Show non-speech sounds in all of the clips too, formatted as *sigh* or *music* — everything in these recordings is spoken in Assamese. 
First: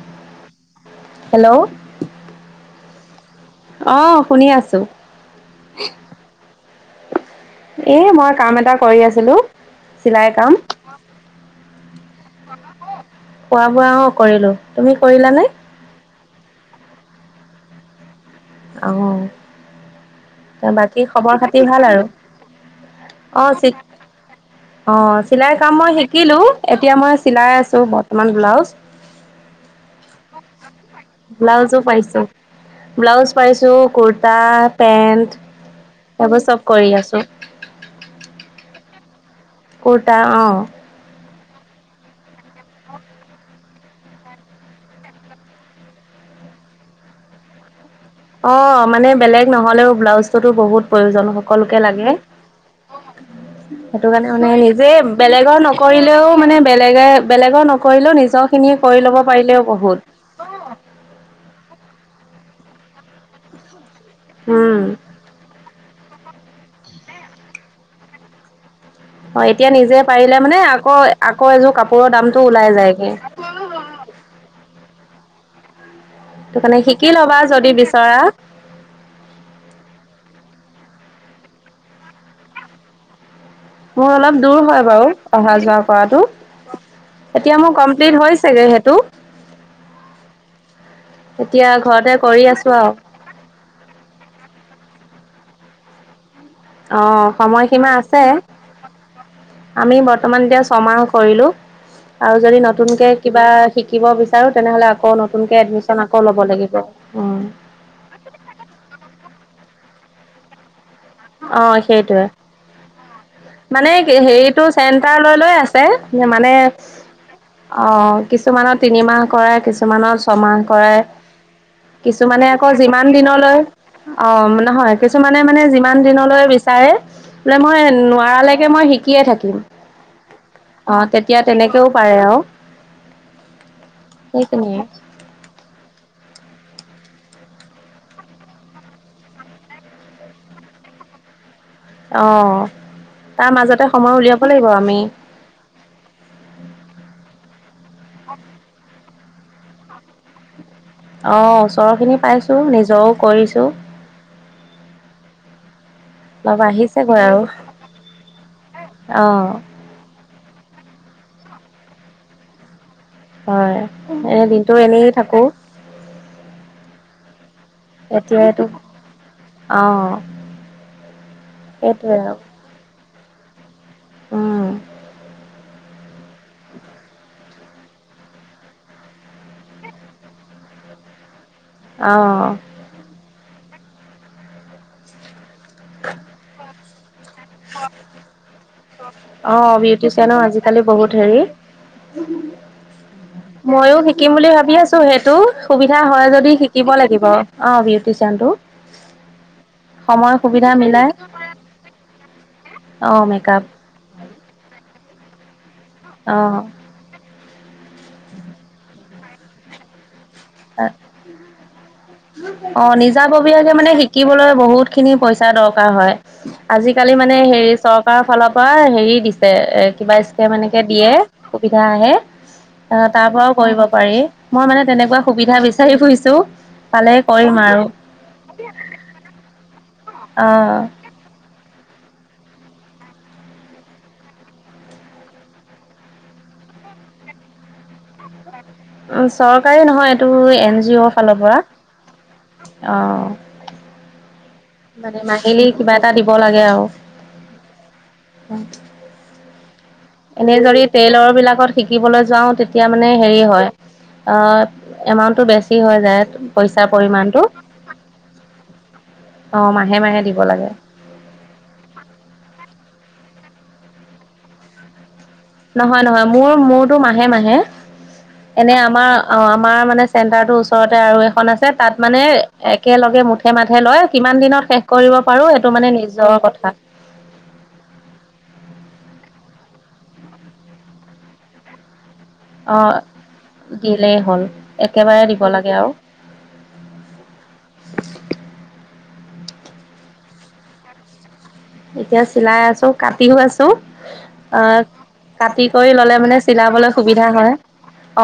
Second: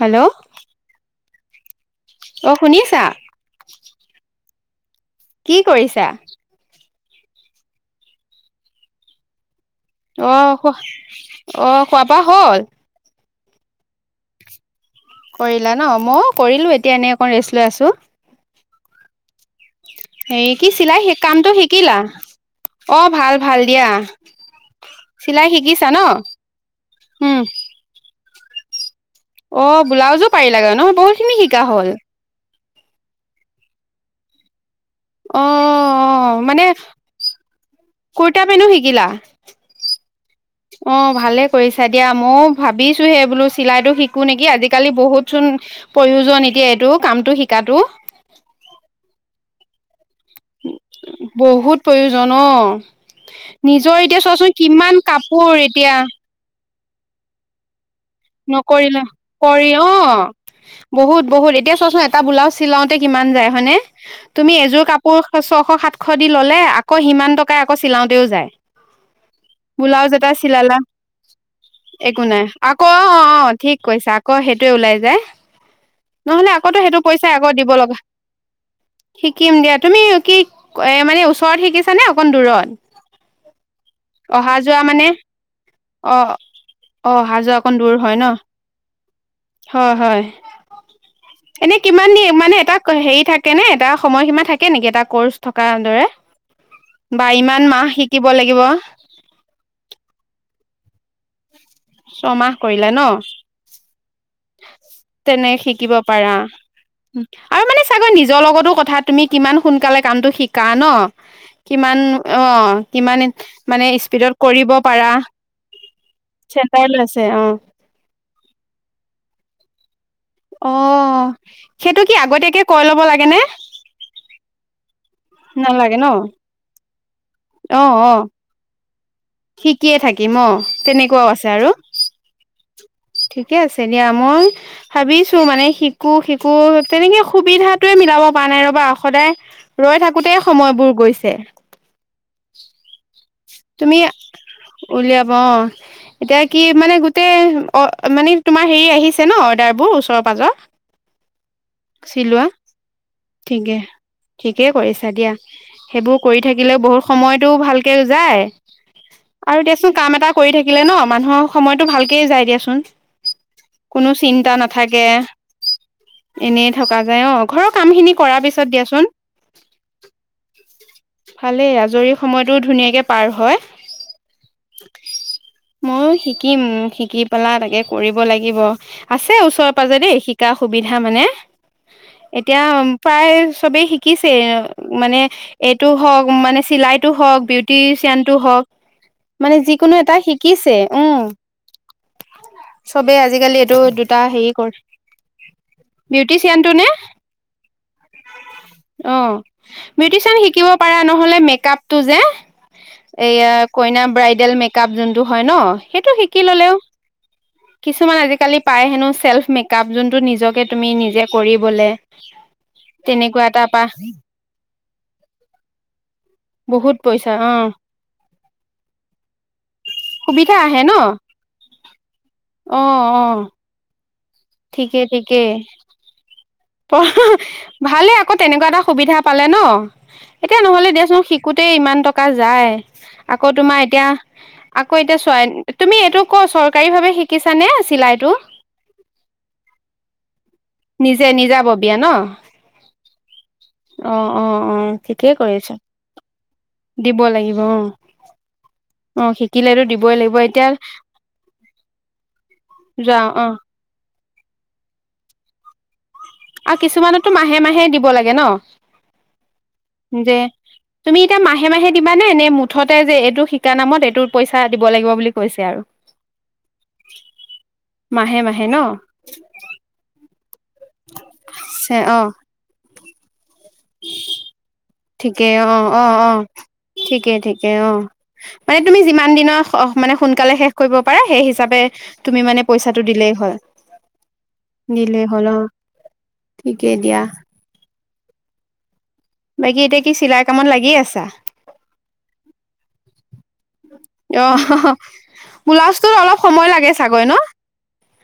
হেল্ল' হেল্ল' অ শুনি আছা অ শুনি আছো ত কি কৰিছা এ মই কাম এটা কৰি আছিলো। চিলাই অহ কাম খোৱা অহ খোৱা বোৱা হ'ল খোৱা বোৱা কৰিলো তুমি কৰিলা নে কৰিলোঁ এতিয়া এনেই অকণ ৰেষ্ট লৈ আছোঁ। আহ কি চিলাই বাকী সেই খবৰ কামটো খাতি ভাল শিকিলা আৰু অ ভাল ভাল দিয়া অ অ চিলাই কাম শিকিছা মই ন শিকিলো এতিয়া মই উম চিলাই আছো ম মান ব্লাউজ অ ব্লাউজো পাৰিল লাগে ন ব্লাউজো পাইছো ব্লাউজ পাইছো, কুৰ্তা। পেন্ট অ, সেইবোৰ অ চব মানে কৰি আছো কুৰ্তা পেনো শিকিলা? কটা অ কৰিছা দিয়া মইও ভাবিছোহে বোলো চিলাইতো শিকো নেকি আজিকালি বহুতচোন প্ৰয়োজন এতিয়া এইটো কামটো শিকাতো। অ মানে বেলেগ নহলেও ব্লাউজ বো বহুত প্ৰয়োজন বহুত সকলোকে লাগে প্ৰয়োজন অ নিজৰ সেইটো এতিয়া কাৰণে মানে চোৱাচোন নিজে কিমান কাপোৰ বেলেগৰ এতিয়া নকৰিলেও মানে বেলেগে বেলেগৰ ন নকৰিলে কৰি অ বহুত বহুত বহুত এতিয়া চোৱাচোন। এটা ব্লাউজ চিলাওঁতে কিমান যায় হয়নে। তুমি উম, এযোৰ কাপোৰ ছশ সাত। সশ দি ল'লে আকৌ সিমান টকা আকৌ চিলাওঁতেও যায়। অ এতিয়া নিজে ব্লাউজ এটা পাৰিলে মানে চিলালা আকৌ আকৌ এযোৰ কাপোৰৰ দামতটো ওলাই যায়। ক অ', ঠিক।। কৈছা আকৌ সেইটোৱে ওলাই যায়। নহলে আকতো কাৰণে সেইটো শিকি পইচাই ল'বা আকৌ দিব যদি লগা বিচৰা শিকিম দিয়া তুমি কি। এ মানে ওচৰত শিকিছানে অকণ দূৰত। মোৰ অলপ অহা দূৰ যোৱা হয় মানে বাৰু অহা অ যোৱা। অ অহা যোৱা এতিয়া অকন মোৰ দূৰ হয় কমপ্লিট ন হৈছে গৈ। তো হয় হয় এতিয়া এনে কিমান ঘৰতে কৰি মানে আছো আৰু হে থাকে ন এটা সময়ীমা থাকে নেকি এটা কৰ্চ। দৰে। অ বা ইমান মাহ সময়সীমা আছে শিকিব লাগিব আমি বৰ্তমান এতিয়া। সমাৰ কৰিলো। আৰু ছমাহ যদি কৰিলে ন নতুনকে কিবা শিকিব বিচ তেনে শিকিব পাৰা ল'ব লাগিব। অ আৰু মানে চাগৈ নিজৰ লগতো কথা তুমি কিমান শুন। সোনকালে কামটো শিকা ন। অ কিমান সেইটয়ে অ কিমান মানে স্পীডত হেৰিতটো কৰিব পাৰা চেণ্টাৰ লৈ লৈ আছে মানে চেণ্টাৰ লৈছে অ অ', কিছুমানৰ তিনিমাহ। কৰাই কিছুমানৰ। ছমাহ অ কৰাই সেইটো কি কিছুমানে আগতীয়াকে আকৌ কৈ ল'ব যিমান লাগে নে দিনলৈ অ নহয়। কিছুমানে মানে যিমান। কিমান নালাগে ন দিনলৈ বিচাৰে? বোলে মই অ অ নোৱাৰালৈকে মই শিকি। শিকিয়েই থাকিম শিকিয়ে থাকিম অ তেনেকুৱাও তেতিয়া আছে আৰু তেনেকেও পাৰে আৰু। ঠিকে আছে দিয়া মই সেইখিনিয়ে ভাবিছো মানে শিকো শিকো। তেনেকে সুবিধাটোৱে মিলাব পৰা নাই ৰ'বা সদায় ৰৈ থাকোতে সময়বোৰ গৈছে। অঁ তুমি উলিয়াব অ এতিয়া কি মানে গোটেই অ মানে তোমাৰ হেৰি আহিছে ছে ন অৰ্ডাৰবোৰ ওচৰৰ পাজৰ অ', ওচৰৰখিনি চিলোৱা পাইছোঁ নিজৰও কৰিছোঁ ঠিকে ঠিকেই কৰিছা দিয়া সেইবোৰ কৰি অলপ থাকিলেও বহুত আহিছেগৈ আৰু। সময়তটো ভাল যায় অ', আৰু দিয়াচোন কাম এটা কৰি থাকিলে ন মানুহৰ সময় টো ভালকেই যায় দিয়াচোন হয় কোনো এনে চিন্তা দিনটো নাথাকে এনেই থাকো অঁঅ ঘৰৰ কামখিনি কৰাৰ পিছত দিয়াচোন অ', ভালেই আজৰি সেইটোৱে আৰু সময়ত এনেকে পাৰ হয় উম ময়ো শিকিম শিকি পেলা তাকে কৰিব লাগিব আছে ওচৰৰ পাজৰে দেই শিকা সুবিধা মানে অ', এতিয়া প্ৰায় চবেই শিকিইছে মানে এইটো হওঁক মানে চিলাইত অঁহ বিউটি চাইন তো হওঁক। মানে অ', যিকোনো এটা বিউটিচিয়ানৰ শিকিছে আজিকালি বহুত উম। হেৰি চবেই আজিকালি সেই তো ময়ো দুটা শিকিম বুলি ভাবি কৰিছে। আছোঁ সেইটো সুবিধা হয় যদি বিউটিচেয়ান তো নে? শিকিব লাগিব অ', বিউটিচিয়ানটো অঁ সময় বিউটিচেয়ান শিকিব সুবিধা পাৰা মিলাই ন'হলে মেকাপ অ', মেকআপ কইনাৰ বৰাইডেল মেকাপ যোনতো হয় ন সেইটো শিকি ললেওঁ কিছুমান আজিকালি পায় হেনো চেল্ফ মেকাপত যোন টো নিজকে তুমি নিজে কৰি বোলে অঁ নিজাববীয়াকে মানে শিকিবলৈ বহুত খিনি পইচা দৰকাৰ হয়। বহুত আজিকালি পইচা মানে অ হেৰি চৰকাৰৰ ফালৰ পৰা হেৰি দিছে এ কিবা স্কেম সুবিধা এনেকে আহে ন দিয়ে সুবিধা আহে অ অ তাৰ পৰাও কৰিব পাৰি মই মানে ঠিকেই তেনেকুৱা সুবিধা বিচাৰি ফুৰিছো। অ পালে কৰিম আৰু ভালে আকৌ তেনেকুৱা এটা সুবিধা পালে ন। অ এতিয়া নহলে দিয়াচোন শিকো তেই ইমান টকা যাই আকৌ তোমাৰ এতিয়া আকৌ এতিয়া চোৱা তুমি এইটো ক চৰকাৰী ভাৱে শিকিছানে চিলাইতটো চৰকাৰী নহয় এইটো এন জি অ'ৰ নিজে ফালৰ পৰা, নিজাববীয়া ন অ। অ। অ অ মানে ঠিকেই মাহিলী কৰিছা কিবা এটা দিব লাগে আৰু দিব লাগিব কিল আৰু দিব *unintelligible* এনেই যদি টেইলৰ বিলাকত শিকিবলৈ যাও তেতিয়া মানে যোৱা হেৰি অ হয় অঁ এমাউণ্টটো বেছি হৈ যায় আৰু পইচাৰ কিছুমানতো পৰিমাণটো মাহে মাহে দিব লাগে ন? অ মাহে মাহে যে দিব লাগে তুমি এতিয়া মাহে মাহে দিবানে নে মুঠতে যে এইটো শিকা নামত এইটোৰ পইচা দিব লাগিব বুলি কৈছে আৰু নহয় নহয় মোৰ মোৰতো মাহে মাহে মাহে মাহে এনে ন আমাৰ অঁ আমাৰ মানে চেণ্টাৰটো ওচৰত ওচৰতে আৰু এখন আছে তাত অ মানে একেলগে মুঠে মা লয় কিমান দিনত শেষ কৰিব পাৰো ঠিকেই সেইটো অঁ মানে অঁ নিজৰ অঁ কথা ঠিকে ঠিকে অঁ মানে তুমি যিমান দিনৰ মানে সোনকালে শেষ কৰিব পাৰো সেই হিচাপে তুমি মানে অ পইচাটো দিলেই হয়। দিলেই হ'ল একেবাৰে দিলেই দিব হ'ল অ লাগে আৰু ঠিকেই দিয়া। বাকী এতিয়া কি চিলাই কামত লাগিয়ে আছা? এতিয়া চিলাই আছো কাটিওঁ আছোঁ। অ আঁহ কাটি কৰি ব্লাউজটোত ললে মানে অলপ সময় চিলাবলৈ লাগে চাগৈ সুবিধা ন হয়।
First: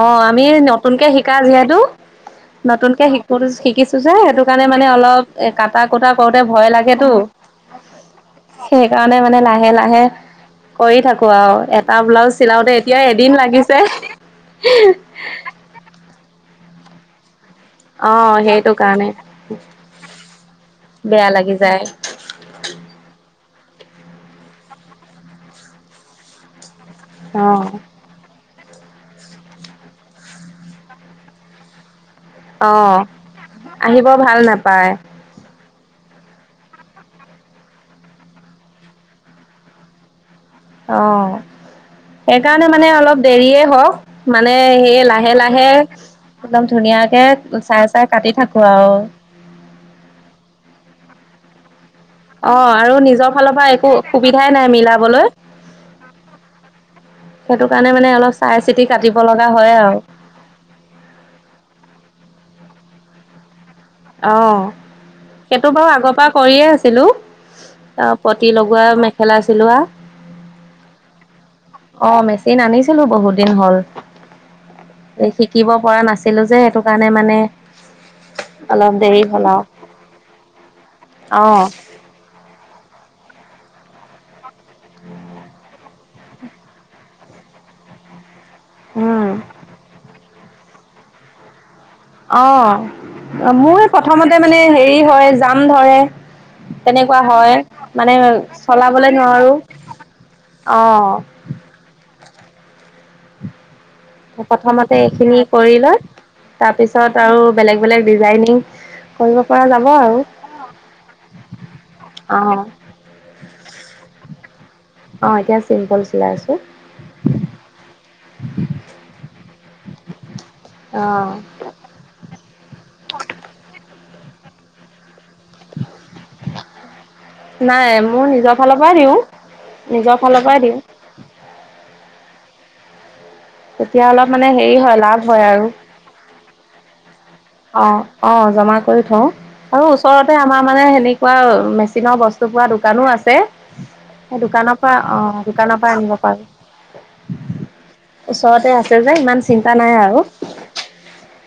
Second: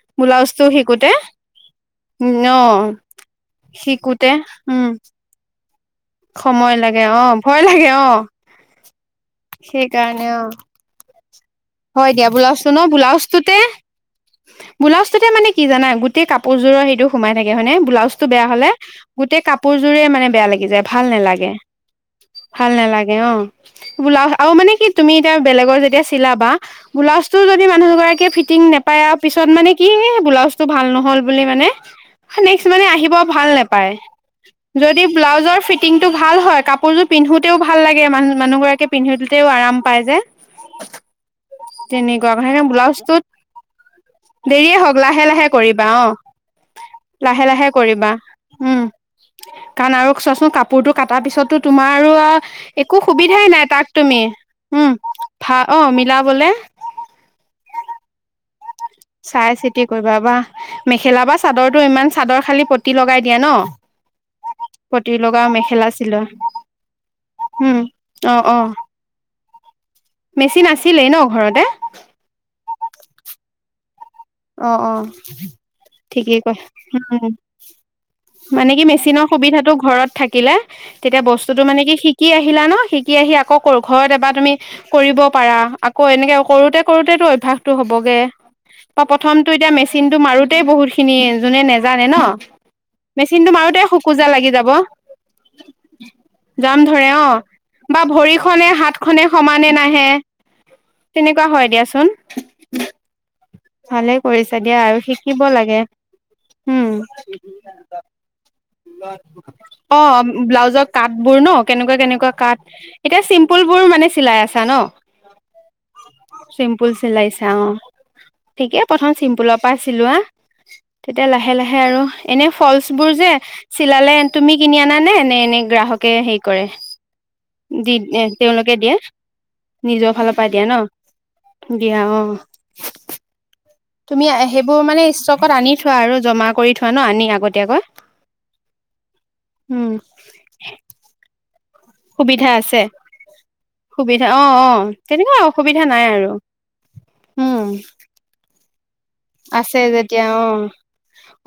অঁ আমি ব্লাউজটো নতুনকে শিকোতে শিকা যিহেতু ন নতুনকে শিকোঁ শিকিছোঁ যে শিকোতে সেইটো কাৰণে মানে উম অলপ কাটা কুটা কৰোতে ভয় সময় লাগে লাগেতো অ ভয় লাগে অ। সেইকাৰণে মানে লাহে লাহে সেইকাৰণে অ কৰি থাকো আৰু এটা হয় দিয়া ব্লাউজ ব্লাউজটো চিলাওতে ন এতিয়া এদিন ব্লাউজটোতে, লাগিছে ব্লাউজটোতে মানে কি জানা গোটেই কাপ পাজোৰ সটো সোমাই থাকে হয়নেে ব্লাউজ টো অ' বেয়া হলে সেইটো কাৰণে গোটেই কাপোৰযোৰে মানে বেয়া লাগি যায় ভাল বেয়া নালাগে, লাগি যায় ভাল নালাগে অ। ব্লাউজ আৰু মানে কি তুমি এতিয়া বেলেগৰ যেতিয়া চিলাবা ব্লাউজটো যদি মানুহ দুগৰাকীয়ে ফিটিং নেপা তাই আৰু পিছত মানে কি ব্লাউজ টো ভাল নহ'ল বুলি মানে নেক্স মানে অ' আহিব ভাল নোপায় আহিব ভাল নাপায় যদি ব্লাউজৰ ফীট ফিটিংটো ভাল হয় কাপোৰযোৰ পিন্ধোতেওঁ ভাল লাগে মা মানুহগৰাকীয়ে পিন্ধোতেওঁ আৰাম পায় যে অ তেনেকুৱা কথা সেইকাৰণে মানে অলপ ব্লাউজটোত দেৰিয়ে হওক মানে দেৰিয়ে সে হওক লাহে লাহে কৰিবা অ একদম ধুনীয়াকে লাহে লাহে চাই চাই কৰিবা কাটি থাকো উম আৰু। সেইটো কাটাৰ পিছত টো তোমাৰ আৰু অ' আৰু একো নিজৰ সুবিধাই ফালৰ নাই পৰা তাক একো তুমি সুবিধাই নাই উম মিলাবলৈ ভা অ মিলাবলে। সেইটো কাৰণে মানে অলপ চাই চিতি কাটিব লগা চাই হয় চিতি আৰু কৰিবা বা মেখেলা বা চাদৰটো ইমান চাদৰ খালি প্ৰতি লগাই দিয়া ন। অঁ', পতি লগা সেইটো মেখেলা বাৰু আগৰ চিলোৱা পৰা কৰিয়ে আছিলো উম অঁ অ প্ৰতি অ লগোৱা মেখেলা চিলোৱা, মেচিন আছিলেই ন ঘৰতে। ছিলো বহুত দিন হ'ল। অ অ এ শিকিব পৰা ঠিকেই নাছিলো যে কৈছা সেইটো কাৰণে উম মানে মানে কি অলপ দেৰি মেচিনৰ হ'ল সুবিধাটো ঘৰত থাকিলে তেতিয়া আও বস্তুতটো মানে কি শিকি আহিলা ন শিকি আহি আকৌ কৰ ঘৰত এবাৰ তুমি কৰিব পাৰা আকৌ এনেকে কৰোতে, কৰোতেতো অভ্যাসটো হ'বগে। অঁ প্ৰথমতটো এতিয়া মেচিন টো মাৰো তে বহুত খিনি নাযা নে ন ন অঁ মেচিনটো মোৰ মাৰোতে শোকোজা প্ৰথমতে লাগি মানে যাব হেৰি হয় জাম ধৰে যাম ধৰে তেনেকুৱা অঁ', হয় বা মানে ভৰিখনে চলাবলে হাতখনে নোৱাৰো সমানে নাহে অঁ তেনেকুৱা হয় দিয়াচোন। ভালে কৰিছা দিয়া প্ৰথমতে আৰু এইখিনি শিকিব কৰি লাগে লৈ উম, তাৰপিছত আৰু বেলেগ বেলেগ ডিজাইনিং কৰিব পৰা যাব আৰু অ', ব্লাউজৰ কাটবোৰ ন কেনেকুৱা কেনেকুৱা অঁ কাট এতিয়া চিম্পুলবোৰ মানে চিলাই আছা ন অঁ এতিয়া চিম্পল চিলাই আছোঁ চিম্পুল চিলাইছা অ', ঠিকে প্ৰথম চিম্পুলৰ পৰা চিলোৱা তেতিয়া অঁ লাহে লাহে আৰু এনে ফলচ বোৰ যে চিলালে তুমি কিনি আনা নে? এনে গ্ৰাহকে হেৰি কৰে নাই দি মোৰ নিজৰ তেওঁলোকে ফালৰ পৰাই দিয়ে দিওঁ নিজৰ ফালৰ পৰা দিয়ে ন', দিয়ে অঁ', তেতিয়া তুমি অলপ মানে হেৰি সেইবোৰ হয় মানে লাভ হয় ষ্টকত আনি থোৱা আৰু জমা কৰি থোৱা ন', আনি আ', অঁ', অঁ', জমা কৰি থও আৰু উম ওচৰতে আমাৰ মানে সেনেকুৱা কাষৰত দোকানত সুবিধা বস্তু পোৱা আছে দোকানো আছে। সুবিধা সেই অঁ', দোকানৰ অঁ', পৰা তেনেকুৱা অ', দোকানৰ অসুবিধা পৰা নাই আনিব আৰু পাৰোঁ। উম, ওচৰতে আছে যে ইমান চিন্তা আছে নাই আৰু। যেতিয়া অ',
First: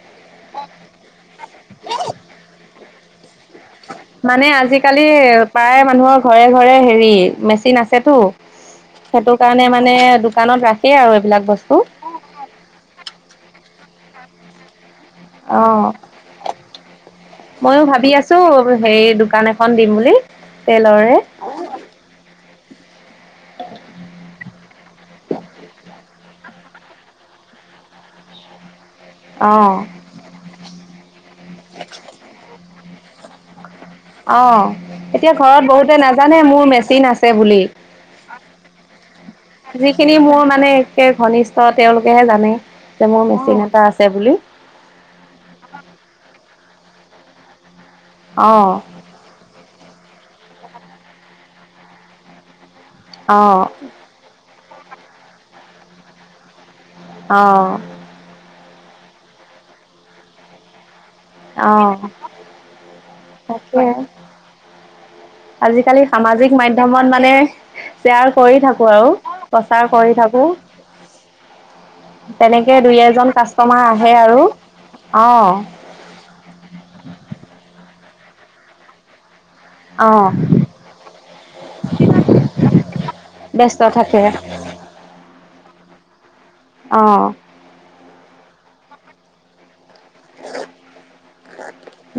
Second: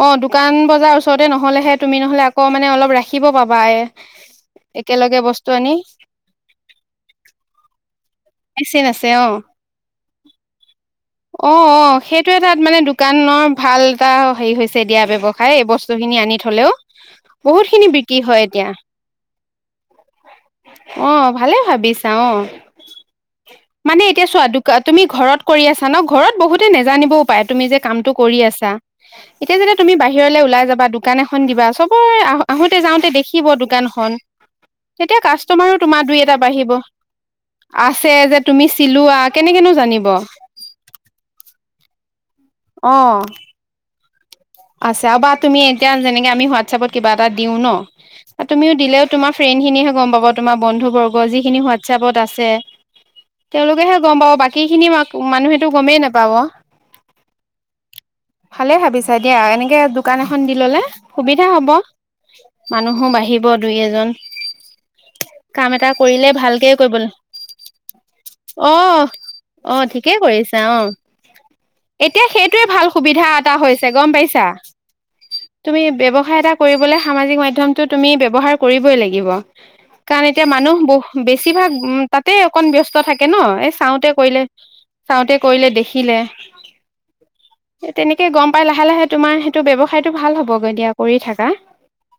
অ', দোকান বজাৰ ওচৰতে নহলেহে তুমি নহ'লে আকৌ নে অলপ ৰাখি শখিব পাব *unintelligible* মানে আজিকালি আনি প্ৰায় মানুহৰ ঘৰে-ঘৰে হেৰি মেচিন আছেতো ভেকচিন আছে অ সেইটো কাৰণে মানে দোকানত ৰাখেই আৰু এইবিলাক অ অ বস্তু। সেইটো এটাত মানে দোকানৰ ভাল এটা হেৰি হৈছে। দিয়া ব্যৱসায় এই বস্তু অ'। খিনি আনি থলেও বহুত ময়ো খিনি ভাবি বিক্ৰী আছোঁ হয়। এতিয়া হেৰি দোকান এখন দিম বুলি টেইলৰে আহ, ভালে ভাবিছা অ', মানে এতিয়া চোৱাদুকা তুমি ঘৰত কৰি আছা ন ঘৰত, বহুতে নাজানিব। পাই তুমি যে কামতটো কৰি আছা। এতিয়া, যেতিয়া অ'। তুমি বাহিৰলৈ ওলাই যাবা দোকান এখন দিবা চবৰে আহ আহো যাওঁতে দেখিব দোকান অ', এতিয়া ঘৰত বহুতে দুই এটা নাজানে মোৰ বাঢ়িব মেচিন আছে বুলি। আছে যে তুমি চিলোৱা কেনেকেনো জানিব যিখিনি মোৰ মানে একে ঘনিষ্ঠ তেওঁলোকেহে জানে। তে মোৰ বেছি নকা *unintelligible* আছে বুলি। আছে আৰু বা তুমি এতিয়া যেনেকে আমি হোৱাটছএপত কিবা এটা দিও ন, আৰু অ', তুমিও দিলেও তোমাৰ ফ্ৰেণ্ড খিনিহে গম পাব। তোমাৰ বন্ধু বৰ্গ যিখিনি হোৱাটছএপত আছে, অ', তেওঁলোকেহে গম পা বাকী খিনি ম মানুহেইেতটো গমেই নাপাব। আহ, ভাবিছে আচ্ছা দিয়া এনেকে দোকান এখন দি ল'লে সুবিধা হ'ব অ', মানুহো বাঢ়িব দুই, তাকে এজন। কাম এটা আজিকালি কৰিলে সামাজিক ভালকে মাধ্যমত কৰিবলৈ মানে শেয়াৰ কৰি অ থাকো আৰু অ প্ৰচাৰ কৰি ঠিকেই থাকো কৰিছা অ তেনেকে দুই, এজন কাষ্টমাৰ ম আহে আৰু পাইছা অ', তুমি ব্যৱসায় এটা কৰিবলৈ সামাজিক মাধ্যম তটো তুমি ব্যৱহাৰ কৰিবই লাগিব। কাৰণ অ', এতিয়া মানুহ ব বেছিভাগ উ তাতে অকন ব্যস্ত থাকে ন এই ব্যস্ত চাওঁতে থাকে কৰিলে চাওঁতে কৰিলে দেখি খিলে অ', তেনেকে গম পায় লাহে-লাহে তোমাৰ সেইটো ব্যৱ খাইতটো ভাল হ'বগৈ দিয়া কৰি থাকা।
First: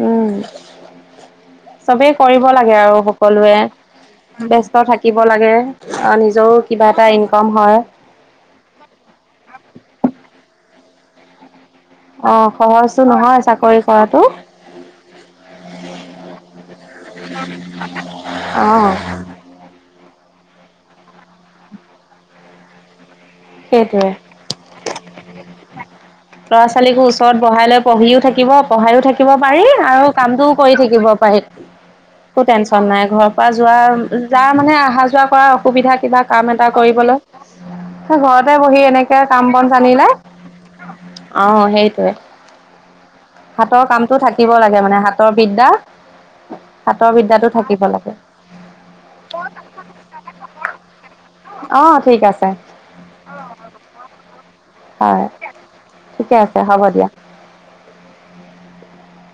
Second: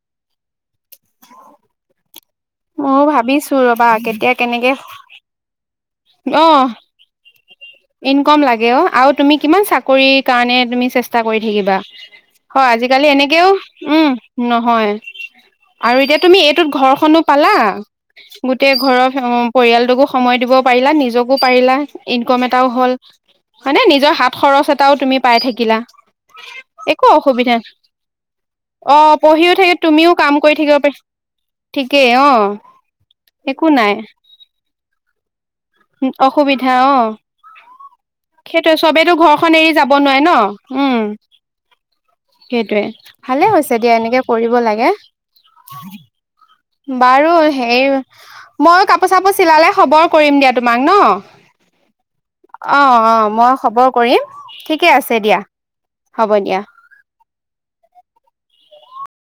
উম, চবেই কৰিব লাগে আৰু ময়ো ভাবিছো সকলোৱে ৰবা কেতিয়া কেনেকে ব্যস্ত থাকিব লাগে অ নিজৰ কিবা এটা ইনকাম হয়। ইনকম লাগে অ আৰু তুমি কিমান চাকৰিৰ কাৰণে তুমি চেষ্টা কৰি থাকিবা। অ' হয়, সহজটো আজিকালি নহয় এনেকেও চাকৰি উম, কৰাটো নহয় আৰু এতিয়া তুমি এইটোত ঘৰখনো গ অ' *unintelligible* সময় দিব পাৰিলা নিজকো পাৰিলা ইনকম এটাও হ'ল। হয়নে সেইটোৱে। নিজৰ হাত খৰচ এটাও তুমি পাই থাকিলা। ল'ৰা ছোৱালীকো একো ওচৰত অসুবিধা বহাই লৈ পঢ়িও থাকিব পঢ়াইও অ', থাকিব পঢ়িও পাৰি থাকে আৰু তুমিও কাম কামটোও কৰি থাকিব পাৰি ঠিকেই অ একো টেনচন নাই ঘৰৰ পৰা একো যোৱা নাই যাৰ মানে অহা যোৱা কৰা অসুবিধা কিবা কাম এটা অসুবিধা অ কৰিবলৈ। ঘৰতে সেইটোয়ে বহি চবেতো এনেকে কাম ঘৰখন বন এৰি যাব আনিলে নোৱাৰে ন উম আহ সেইটোৱে সেইটোয়ে ভালে হৈছে হাতৰ দিয়া কামটো এনেকে থাকিব কৰিব লাগে মানে হাতৰ বিদ্যা। হাতৰ বাৰু বিদ্যাটো থাকিব হেই লাগে। ময়ো কাপোৰ চাপোৰ চিলালে খবৰ কৰিম দিয়া তোমাক ন। অ', অ' ঠিক আছে অ' অ' মই খবৰ কৰিম ঠিকে আছে হয় দিয়া হ'ব দিয়া।